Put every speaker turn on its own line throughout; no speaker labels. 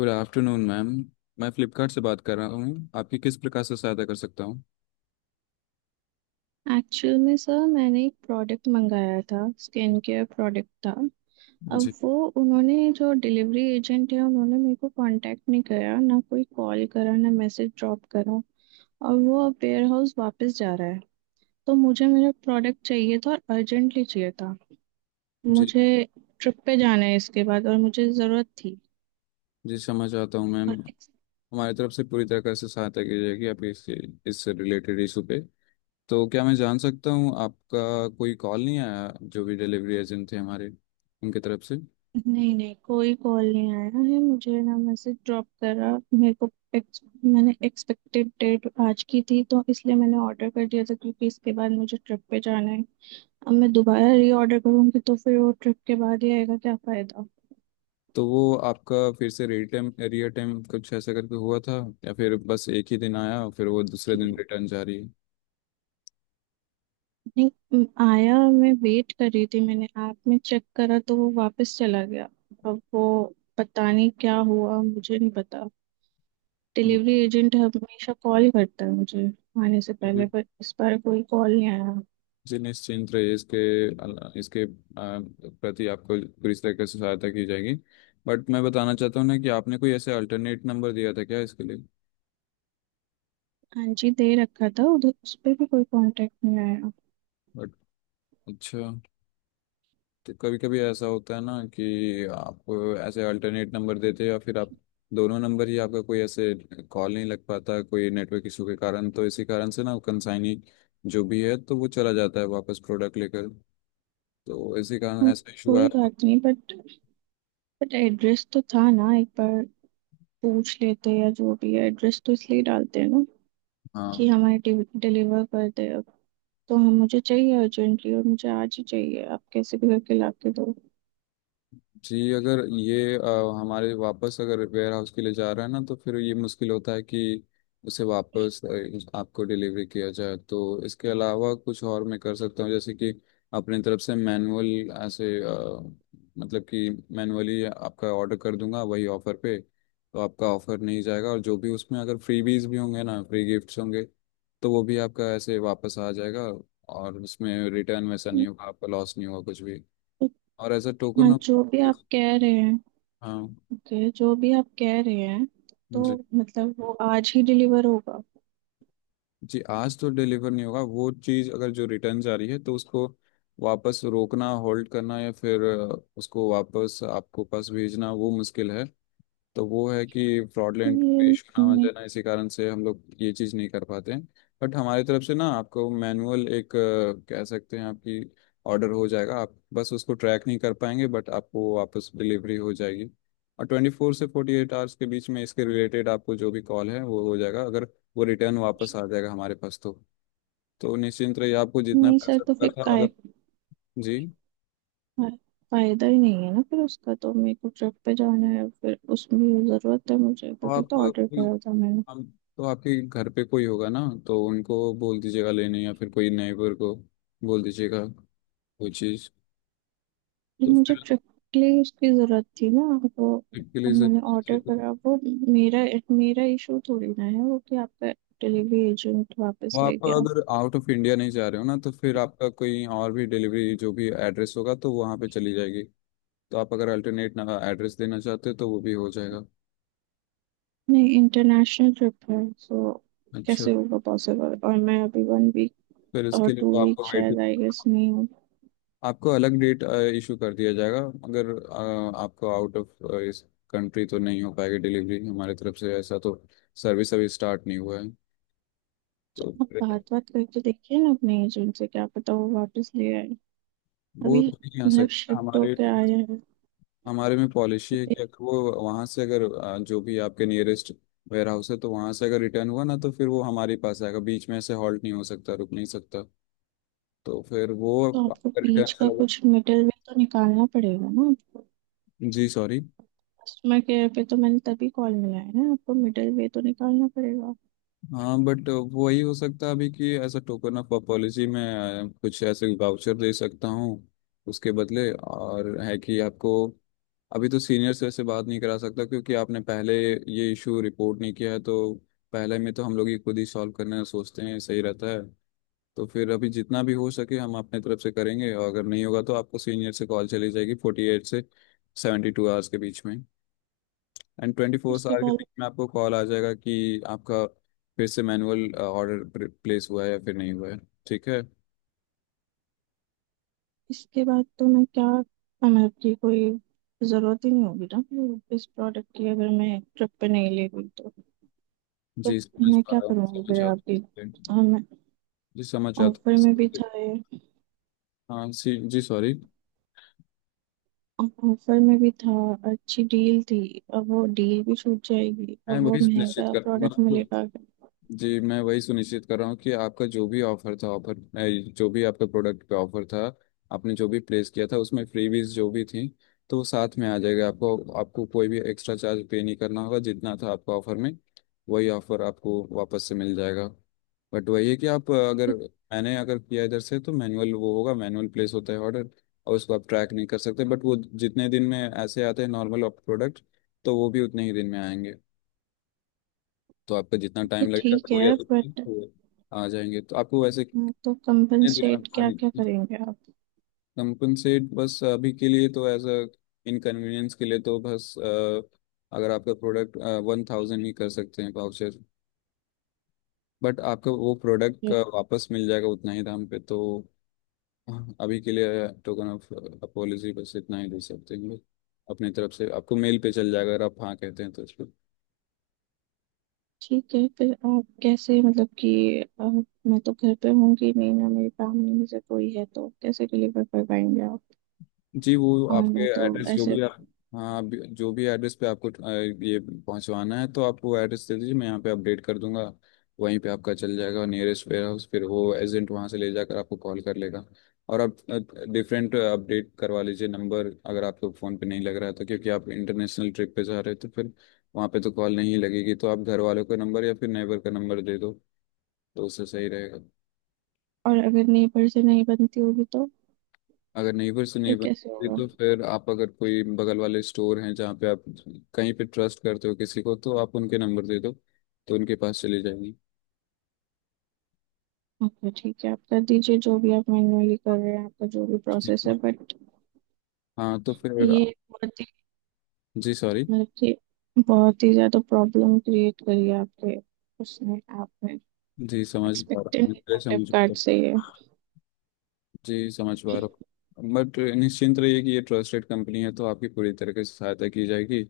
Good afternoon ma'am. मैं फ्लिपकार्ट से बात कर रहा हूँ, आपकी किस प्रकार से सहायता कर सकता हूँ?
एक्चुअल में सर मैंने एक प्रोडक्ट मंगाया था। स्किन केयर प्रोडक्ट था। अब
जी।
वो उन्होंने जो डिलीवरी एजेंट है उन्होंने मेरे को कांटेक्ट नहीं करा, ना कोई कॉल करा, ना मैसेज ड्रॉप करा। और वो अब वेयर हाउस वापस जा रहा है। तो मुझे मेरा प्रोडक्ट चाहिए था और अर्जेंटली चाहिए था।
जी।
मुझे ट्रिप पे जाना है इसके बाद, और मुझे ज़रूरत थी।
जी, समझ आता हूँ मैम।
और
हमारी तरफ से पूरी तरह से सहायता की जाएगी आपके इस रिलेटेड इशू पे। तो क्या मैं जान सकता हूँ, आपका कोई कॉल नहीं आया जो भी डिलीवरी एजेंट थे हमारे उनकी तरफ से?
नहीं नहीं, कोई कॉल नहीं आया है। मुझे ना मैसेज ड्रॉप करा। मेरे को मैंने एक्सपेक्टेड डेट आज की थी तो इसलिए मैंने ऑर्डर कर दिया था, क्योंकि इसके बाद मुझे ट्रिप पे जाना है। अब मैं दोबारा री ऑर्डर करूंगी तो फिर वो ट्रिप के बाद ही आएगा, क्या फायदा।
तो वो आपका फिर से रिटर्न रियर टाइम कुछ ऐसा करके हुआ था, या फिर बस एक ही दिन आया और फिर वो दूसरे दिन रिटर्न जा रही
नहीं आया। मैं वेट कर रही थी, मैंने ऐप में चेक करा तो वो वापस चला गया। अब वो पता नहीं क्या हुआ, मुझे नहीं पता। डिलीवरी एजेंट हमेशा कॉल करता है मुझे आने से
है?
पहले, पर इस बार कोई कॉल नहीं आया।
जी निश्चिंत रहिए, इसके प्रति आपको पूरी तरीके से सहायता की जाएगी। बट मैं बताना चाहता हूँ ना कि आपने कोई ऐसे अल्टरनेट नंबर दिया था क्या इसके लिए?
हाँ जी, दे रखा था। उधर उस पे भी कोई कांटेक्ट नहीं आया।
बट अच्छा। तो कभी कभी ऐसा होता है ना कि आप ऐसे अल्टरनेट नंबर देते हैं, या फिर आप दोनों नंबर ही आपका कोई ऐसे कॉल नहीं लग पाता कोई नेटवर्क इशू के कारण, तो इसी कारण से ना कंसाइनी जो भी है तो वो चला जाता है वापस प्रोडक्ट लेकर। तो इसी कारण
अब
ऐसा इशू
कोई
आया।
बात नहीं, बट एड्रेस तो था ना, एक बार पूछ लेते, या जो भी है, एड्रेस तो इसलिए डालते हैं ना कि
हाँ।
हमारे डिलीवर कर दे। अब तो हम मुझे चाहिए अर्जेंटली, और मुझे आज ही चाहिए, आप कैसे भी करके ला के दो।
जी अगर ये हमारे वापस अगर वेयर हाउस के लिए जा रहा है ना, तो फिर ये मुश्किल होता है कि उसे वापस आपको डिलीवरी किया जाए। तो इसके अलावा कुछ और मैं कर सकता हूँ, जैसे कि अपनी तरफ से मैनुअल ऐसे मतलब कि मैनुअली आपका ऑर्डर कर दूंगा वही ऑफर पे। तो आपका ऑफर नहीं जाएगा, और जो भी उसमें अगर फ्रीबीज भी होंगे ना, फ्री गिफ्ट्स होंगे, तो वो भी आपका ऐसे वापस आ जाएगा। और उसमें रिटर्न वैसा नहीं होगा, आपका लॉस नहीं होगा कुछ भी। और एज अ
हाँ,
टोकन ऑफ।
जो भी आप कह रहे हैं।
हाँ
ओके, जो भी आप कह रहे हैं। तो
जी।
मतलब वो आज ही डिलीवर होगा?
जी आज तो डिलीवर नहीं होगा। वो चीज़ अगर जो रिटर्न जा रही है तो उसको वापस रोकना, होल्ड करना, या फिर उसको वापस आपको पास भेजना वो मुश्किल है। तो वो है कि
ये
फ्रॉडलेंट पेश ना आ
नहीं।
जाना, इसी कारण से हम लोग ये चीज़ नहीं कर पाते हैं। बट हमारी तरफ से ना आपको मैनुअल एक कह सकते हैं, आपकी ऑर्डर हो जाएगा। आप बस उसको ट्रैक नहीं कर पाएंगे, बट आपको वापस डिलीवरी हो जाएगी। और 24 से 48 आवर्स के बीच में इसके रिलेटेड आपको जो भी कॉल है वो हो जाएगा, अगर वो रिटर्न वापस आ जाएगा हमारे पास तो। तो निश्चिंत रहिए, आपको जितना
नहीं सर,
पैसा
तो
का
फिर
था
काहे
अगर। जी।
फा- फायदा ही नहीं है ना फिर उसका। तो मेरे को ट्रिप पे जाना है, फिर उसमें जरूरत है मुझे,
तो
तभी
आप
तो ऑर्डर करा था मैंने।
हम तो आपके घर पे कोई होगा ना, तो उनको बोल दीजिएगा लेने, या फिर कोई नेबर को बोल दीजिएगा वो चीज़।
फिर
तो
मुझे
फिर
ट्रिप के लिए उसकी जरूरत थी ना वो।
आपके
अब
लिए से,
मैंने ऑर्डर करा वो। मेरा मेरा इशू थोड़ी ना है वो, कि आपका डिलीवरी एजेंट वापस
वो
ले
आप
गया।
अगर आउट ऑफ इंडिया नहीं जा रहे हो ना, तो फिर आपका कोई और भी डिलीवरी जो भी एड्रेस होगा तो वहाँ पे चली जाएगी। तो आप अगर अल्टरनेट एड्रेस देना चाहते हो तो वो भी हो जाएगा।
नहीं, इंटरनेशनल ट्रिप है सो
अच्छा।
कैसे होगा पॉसिबल? और मैं अभी वन वीक
फिर
और
इसके लिए
टू
तो
वीक
आपको वेट,
शायद, आई गेस, नहीं हूँ।
आपको अलग डेट इशू कर दिया जाएगा। अगर आपको आउट ऑफ इस कंट्री तो नहीं हो पाएगी डिलीवरी हमारे तरफ से, ऐसा तो सर्विस अभी स्टार्ट नहीं हुआ है। तो
आप बात बात करके देखिए ना अपने एजेंट से, क्या पता वो वापस ले आए
वो
अभी।
तो नहीं आ
मतलब
सकता।
शिफ्ट
हमारे
होके आया है तो
हमारे में पॉलिसी है
फिर।
कि अगर वो वहाँ से अगर जो भी आपके नियरेस्ट वेयर हाउस है तो वहाँ से अगर रिटर्न हुआ ना, तो फिर वो हमारे पास आएगा, बीच में ऐसे हॉल्ट नहीं हो सकता, रुक नहीं सकता। तो फिर वो
तो आपको
रिटर्न
बीच का
चला।
कुछ मिडिल वे तो निकालना पड़ेगा ना आपको।
जी सॉरी।
कस्टमर केयर पे तो मैंने तभी कॉल मिलाया है ना आपको, मिडिल वे तो निकालना पड़ेगा।
हाँ बट वही हो सकता है अभी कि ऐसा टोकन ऑफ पॉलिसी में कुछ ऐसे वाउचर दे सकता हूँ उसके बदले। और है कि आपको अभी तो सीनियर से ऐसे बात नहीं करा सकता क्योंकि आपने पहले ये इशू रिपोर्ट नहीं किया है। तो पहले में तो हम लोग ही खुद ही सॉल्व करना सोचते हैं, सही रहता है। तो फिर अभी जितना भी हो सके हम अपने तरफ से करेंगे, और अगर नहीं होगा तो आपको सीनियर से कॉल चली जाएगी 48 से 72 आवर्स के बीच में। एंड 24
उसके
आवर के
बाद
बीच में आपको कॉल आ जाएगा कि आपका फिर से मैनुअल ऑर्डर प्लेस हुआ है या फिर नहीं हुआ है। ठीक है।
इसके बाद तो मैं क्या मतलब की कोई जरूरत ही नहीं होगी ना फिर इस प्रोडक्ट की, अगर मैं ट्रिप पे नहीं ले गई तो। तो
जी समझ
मैं
पा
क्या
रहा हूँ,
करूँगी फिर
समझ
आपकी।
आता हूँ।
और मैं,
जी समझ आता
ऑफर में भी
हूँ।
था ये।
हाँ। सी जी सॉरी।
ऑफर में भी था, अच्छी डील थी। अब वो डील भी छूट जाएगी,
मैं
अब वो
वही सुनिश्चित
महंगा
कर रहा हूँ ना
प्रोडक्ट
आपको।
मिलेगा।
जी मैं वही सुनिश्चित कर रहा हूँ कि आपका जो भी ऑफर था, ऑफर जो भी आपका प्रोडक्ट पे ऑफर था, आपने जो भी प्लेस किया था उसमें फ्रीबीज जो भी थी, तो वो साथ में आ जाएगा आपको आपको कोई भी एक्स्ट्रा चार्ज पे नहीं करना होगा, जितना था आपका ऑफर में वही ऑफर आपको वापस से मिल जाएगा। बट वही है कि आप अगर
ये
मैंने अगर किया इधर से तो मैनुअल वो होगा, मैनुअल प्लेस होता है ऑर्डर, और उसको आप ट्रैक नहीं कर सकते। बट वो जितने दिन में ऐसे आते हैं नॉर्मल प्रोडक्ट तो वो भी उतने ही दिन में आएंगे। तो आपका जितना
ये
टाइम लगेगा,
ठीक
दो या
है
तीन दिन
बट
तो आ जाएंगे। तो आपको वैसे कितने
तो
दिनों में
कंपनसेट क्या
खाली।
क्या करेंगे आप?
कंपनसेट बस अभी के लिए तो एज अ इनकन्वीनियंस के लिए तो बस अगर आपका प्रोडक्ट 1,000 ही कर सकते हैं पाउचेस। बट आपका वो प्रोडक्ट
ये
वापस मिल जाएगा उतना ही दाम पे तो। अभी के लिए टोकन ऑफ अपोलॉजी बस इतना ही दे सकते हैं हम लोग अपनी तरफ से। आपको मेल पे चल जाएगा अगर आप हाँ कहते हैं तो।
ठीक है। फिर आप कैसे मतलब कि मैं तो घर पे होंगी नहीं ना, मेरी फैमिली में से कोई है, तो कैसे डिलीवर कर पाएंगे आप?
जी। वो
और
आपके
मैं तो
एड्रेस जो
ऐसे।
भी आप। हाँ आप जो भी एड्रेस पे आपको ये पहुंचवाना है तो आप वो एड्रेस दे दीजिए, मैं यहाँ पे अपडेट कर दूंगा। वहीं पे आपका चल जाएगा नियरेस्ट वेयर हाउस, फिर वो एजेंट वहाँ से ले जाकर आपको कॉल कर लेगा। और आप डिफरेंट अपडेट करवा लीजिए नंबर, अगर आपको फ़ोन पे नहीं लग रहा है तो, क्योंकि आप इंटरनेशनल ट्रिप पे जा रहे हो तो फिर वहाँ पे तो कॉल नहीं लगेगी। तो आप घर वालों का नंबर या फिर नेबर का नंबर दे दो, तो उससे सही रहेगा।
और अगर नेबर से नहीं बनती होगी तो
अगर नेबर से
फिर
नहीं
कैसे
बनती
होगा?
तो फिर आप अगर कोई बगल वाले स्टोर हैं जहाँ पे आप, कहीं पे ट्रस्ट करते हो किसी को, तो आप उनके नंबर दे दो तो उनके पास चली जाएंगी।
ओके ठीक है, आप कर दीजिए, जो भी आप मैन्युअली कर रहे हैं, आपका जो भी प्रोसेस है। बट
हाँ। तो फिर।
ये
जी सॉरी।
मतलब कि बहुत ही ज्यादा प्रॉब्लम क्रिएट करी है आपके उसने, ऐप में।
जी समझ पा रहा
एक्सपेक्टेड
हूँ,
नहीं
मैं
था
समझ पा रहा
फ्लिपकार्ट
हूँ।
से ये।
जी समझ पा रहा हूँ, बट निश्चिंत रहिए कि ये ट्रस्टेड कंपनी है, तो आपकी पूरी तरह से सहायता की जाएगी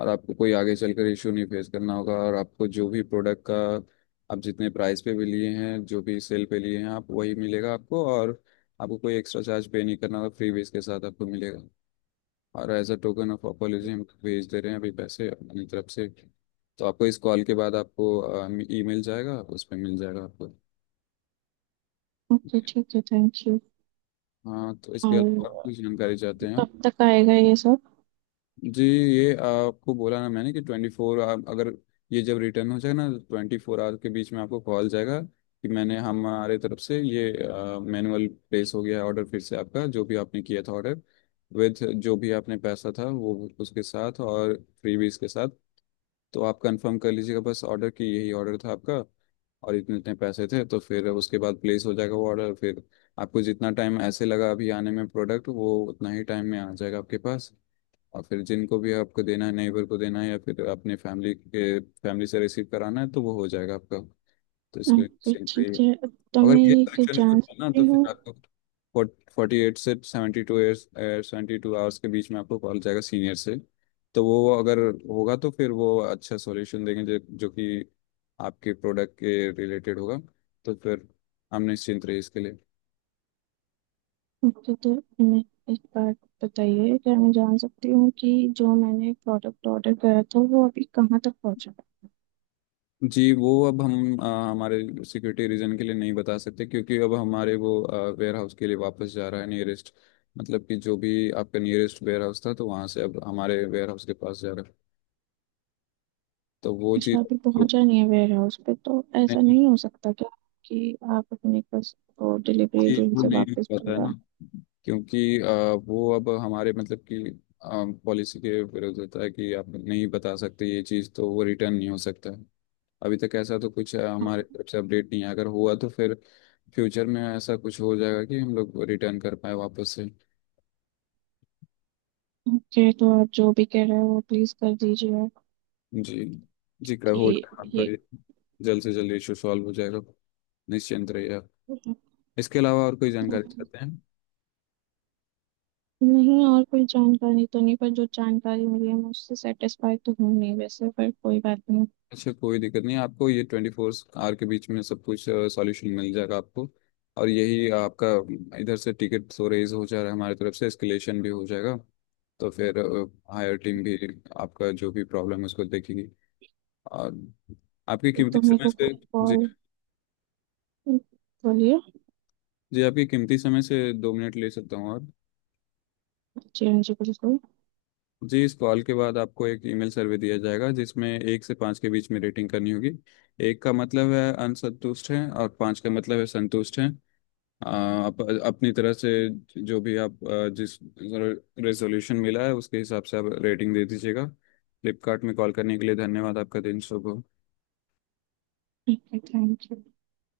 और आपको कोई आगे चलकर इशू नहीं फेस करना होगा। और आपको जो भी प्रोडक्ट का आप जितने प्राइस पे भी लिए हैं, जो भी सेल पे लिए हैं, आप वही मिलेगा आपको, और आपको कोई एक्स्ट्रा चार्ज पे नहीं करना होगा, फ्री बेस के साथ आपको मिलेगा। और as a token of apology हम भेज दे रहे हैं अभी पैसे अपनी तरफ से। तो आपको इस कॉल के बाद आपको ई मिल जाएगा, उस पर मिल जाएगा आपको।
ओके ठीक है, थैंक यू।
हाँ। तो इसके अलावा और
और
कुछ जानकारी चाहते हैं आप?
कब तक आएगा ये सब?
जी। ये आपको बोला ना मैंने कि 24, आप अगर, ये जब रिटर्न हो जाए ना तो 24 आवर के बीच में आपको कॉल जाएगा कि मैंने हमारे तरफ से ये मैनुअल प्लेस हो गया है ऑर्डर फिर से, आपका जो भी आपने किया था ऑर्डर विथ जो भी आपने पैसा था वो, उसके साथ और फ्रीबीज के साथ। तो आप कंफर्म कर लीजिएगा बस ऑर्डर की यही ऑर्डर था आपका, और इतने इतने पैसे थे, तो फिर उसके बाद प्लेस हो जाएगा वो ऑर्डर फिर। आपको जितना टाइम ऐसे लगा अभी आने में प्रोडक्ट वो उतना ही टाइम में आ जाएगा आपके पास, और फिर जिनको भी आपको देना है, नेबर को देना है या फिर अपने फैमिली के फैमिली से रिसीव कराना है तो वो हो जाएगा आपका। तो इसके
ओके
सेम पे ही है।
ठीक है। तो
अगर
मैं
ये
ये कि
सेक्शन
जान
शूट है ना तो
सकती
फिर
हूँ,
आपको 48 से 72 आवर्स के बीच में आपको कॉल जाएगा सीनियर से। तो वो अगर होगा तो फिर वो अच्छा सॉल्यूशन देंगे जो जो कि आपके प्रोडक्ट के रिलेटेड होगा। तो फिर हम निश्चिंत रहे इसके लिए।
ओके तो मैं एक बात बताइए, क्या मैं जान सकती हूँ कि जो मैंने प्रोडक्ट ऑर्डर करा था वो अभी कहाँ तक पहुँचा?
जी वो अब हमारे सिक्योरिटी रीजन के लिए नहीं बता सकते, क्योंकि अब हमारे वो वेयर हाउस के लिए वापस जा रहा है नियरेस्ट। मतलब कि जो भी आपका नियरेस्ट वेयर हाउस था तो वहाँ से अब हमारे वेयर हाउस के पास जा रहा है। तो वो चीज़
अच्छा, अभी
तो
पहुँचा नहीं है वेयर हाउस पे तो ऐसा
नहीं।
नहीं हो सकता क्या कि आप अपने वो डिलीवरी
चीज़
एजेंट
को
से
नहीं
वापस
पता है
बुलवा।
ना, क्योंकि वो अब हमारे मतलब कि पॉलिसी के विरुद्ध होता है कि आप नहीं बता सकते ये चीज़, तो वो रिटर्न नहीं हो सकता है। अभी तक ऐसा तो कुछ हमारे तरफ से अपडेट नहीं है। अगर हुआ तो फिर फ्यूचर में ऐसा कुछ हो जाएगा कि हम लोग रिटर्न कर पाए वापस से।
ओके तो आप जो भी कह रहे हो वो प्लीज कर दीजिए,
जी। जी कर हो
कि
आपका
ये।
ये जल्द से जल्द इशू सॉल्व हो जाएगा, निश्चिंत रहिए आप। इसके अलावा और कोई जानकारी चाहते हैं?
नहीं, और कोई जानकारी तो नहीं, पर जो जानकारी मिली है मैं उससे सेटिस्फाई तो हूँ नहीं वैसे, पर कोई बात नहीं।
अच्छा, कोई दिक्कत नहीं। आपको ये 24 आवर के बीच में सब कुछ सॉल्यूशन मिल जाएगा आपको। और यही आपका, इधर से टिकट तो रेज हो जा रहा है, हमारी तरफ से एस्केलेशन भी हो जाएगा। तो फिर हायर टीम भी आपका जो भी प्रॉब्लम है उसको देखेगी। और आपके
ये
कीमती
तो मेरे
समय
को
से।
कोई
जी।
कॉल। बोलिए।
जी आपके कीमती समय से 2 मिनट ले सकता हूँ? और।
जी हाँ जी, बिल्कुल।
जी इस कॉल के बाद आपको एक ईमेल सर्वे दिया जाएगा, जिसमें एक से पाँच के बीच में रेटिंग करनी होगी। एक का मतलब है असंतुष्ट है और पाँच का मतलब है संतुष्ट है। आ, आप अपनी तरफ से जो भी आप जिस रेजोल्यूशन मिला है उसके हिसाब से आप रेटिंग दे दीजिएगा। फ्लिपकार्ट में कॉल करने के लिए धन्यवाद, आपका दिन शुभ हो।
ठीक है, थैंक यू।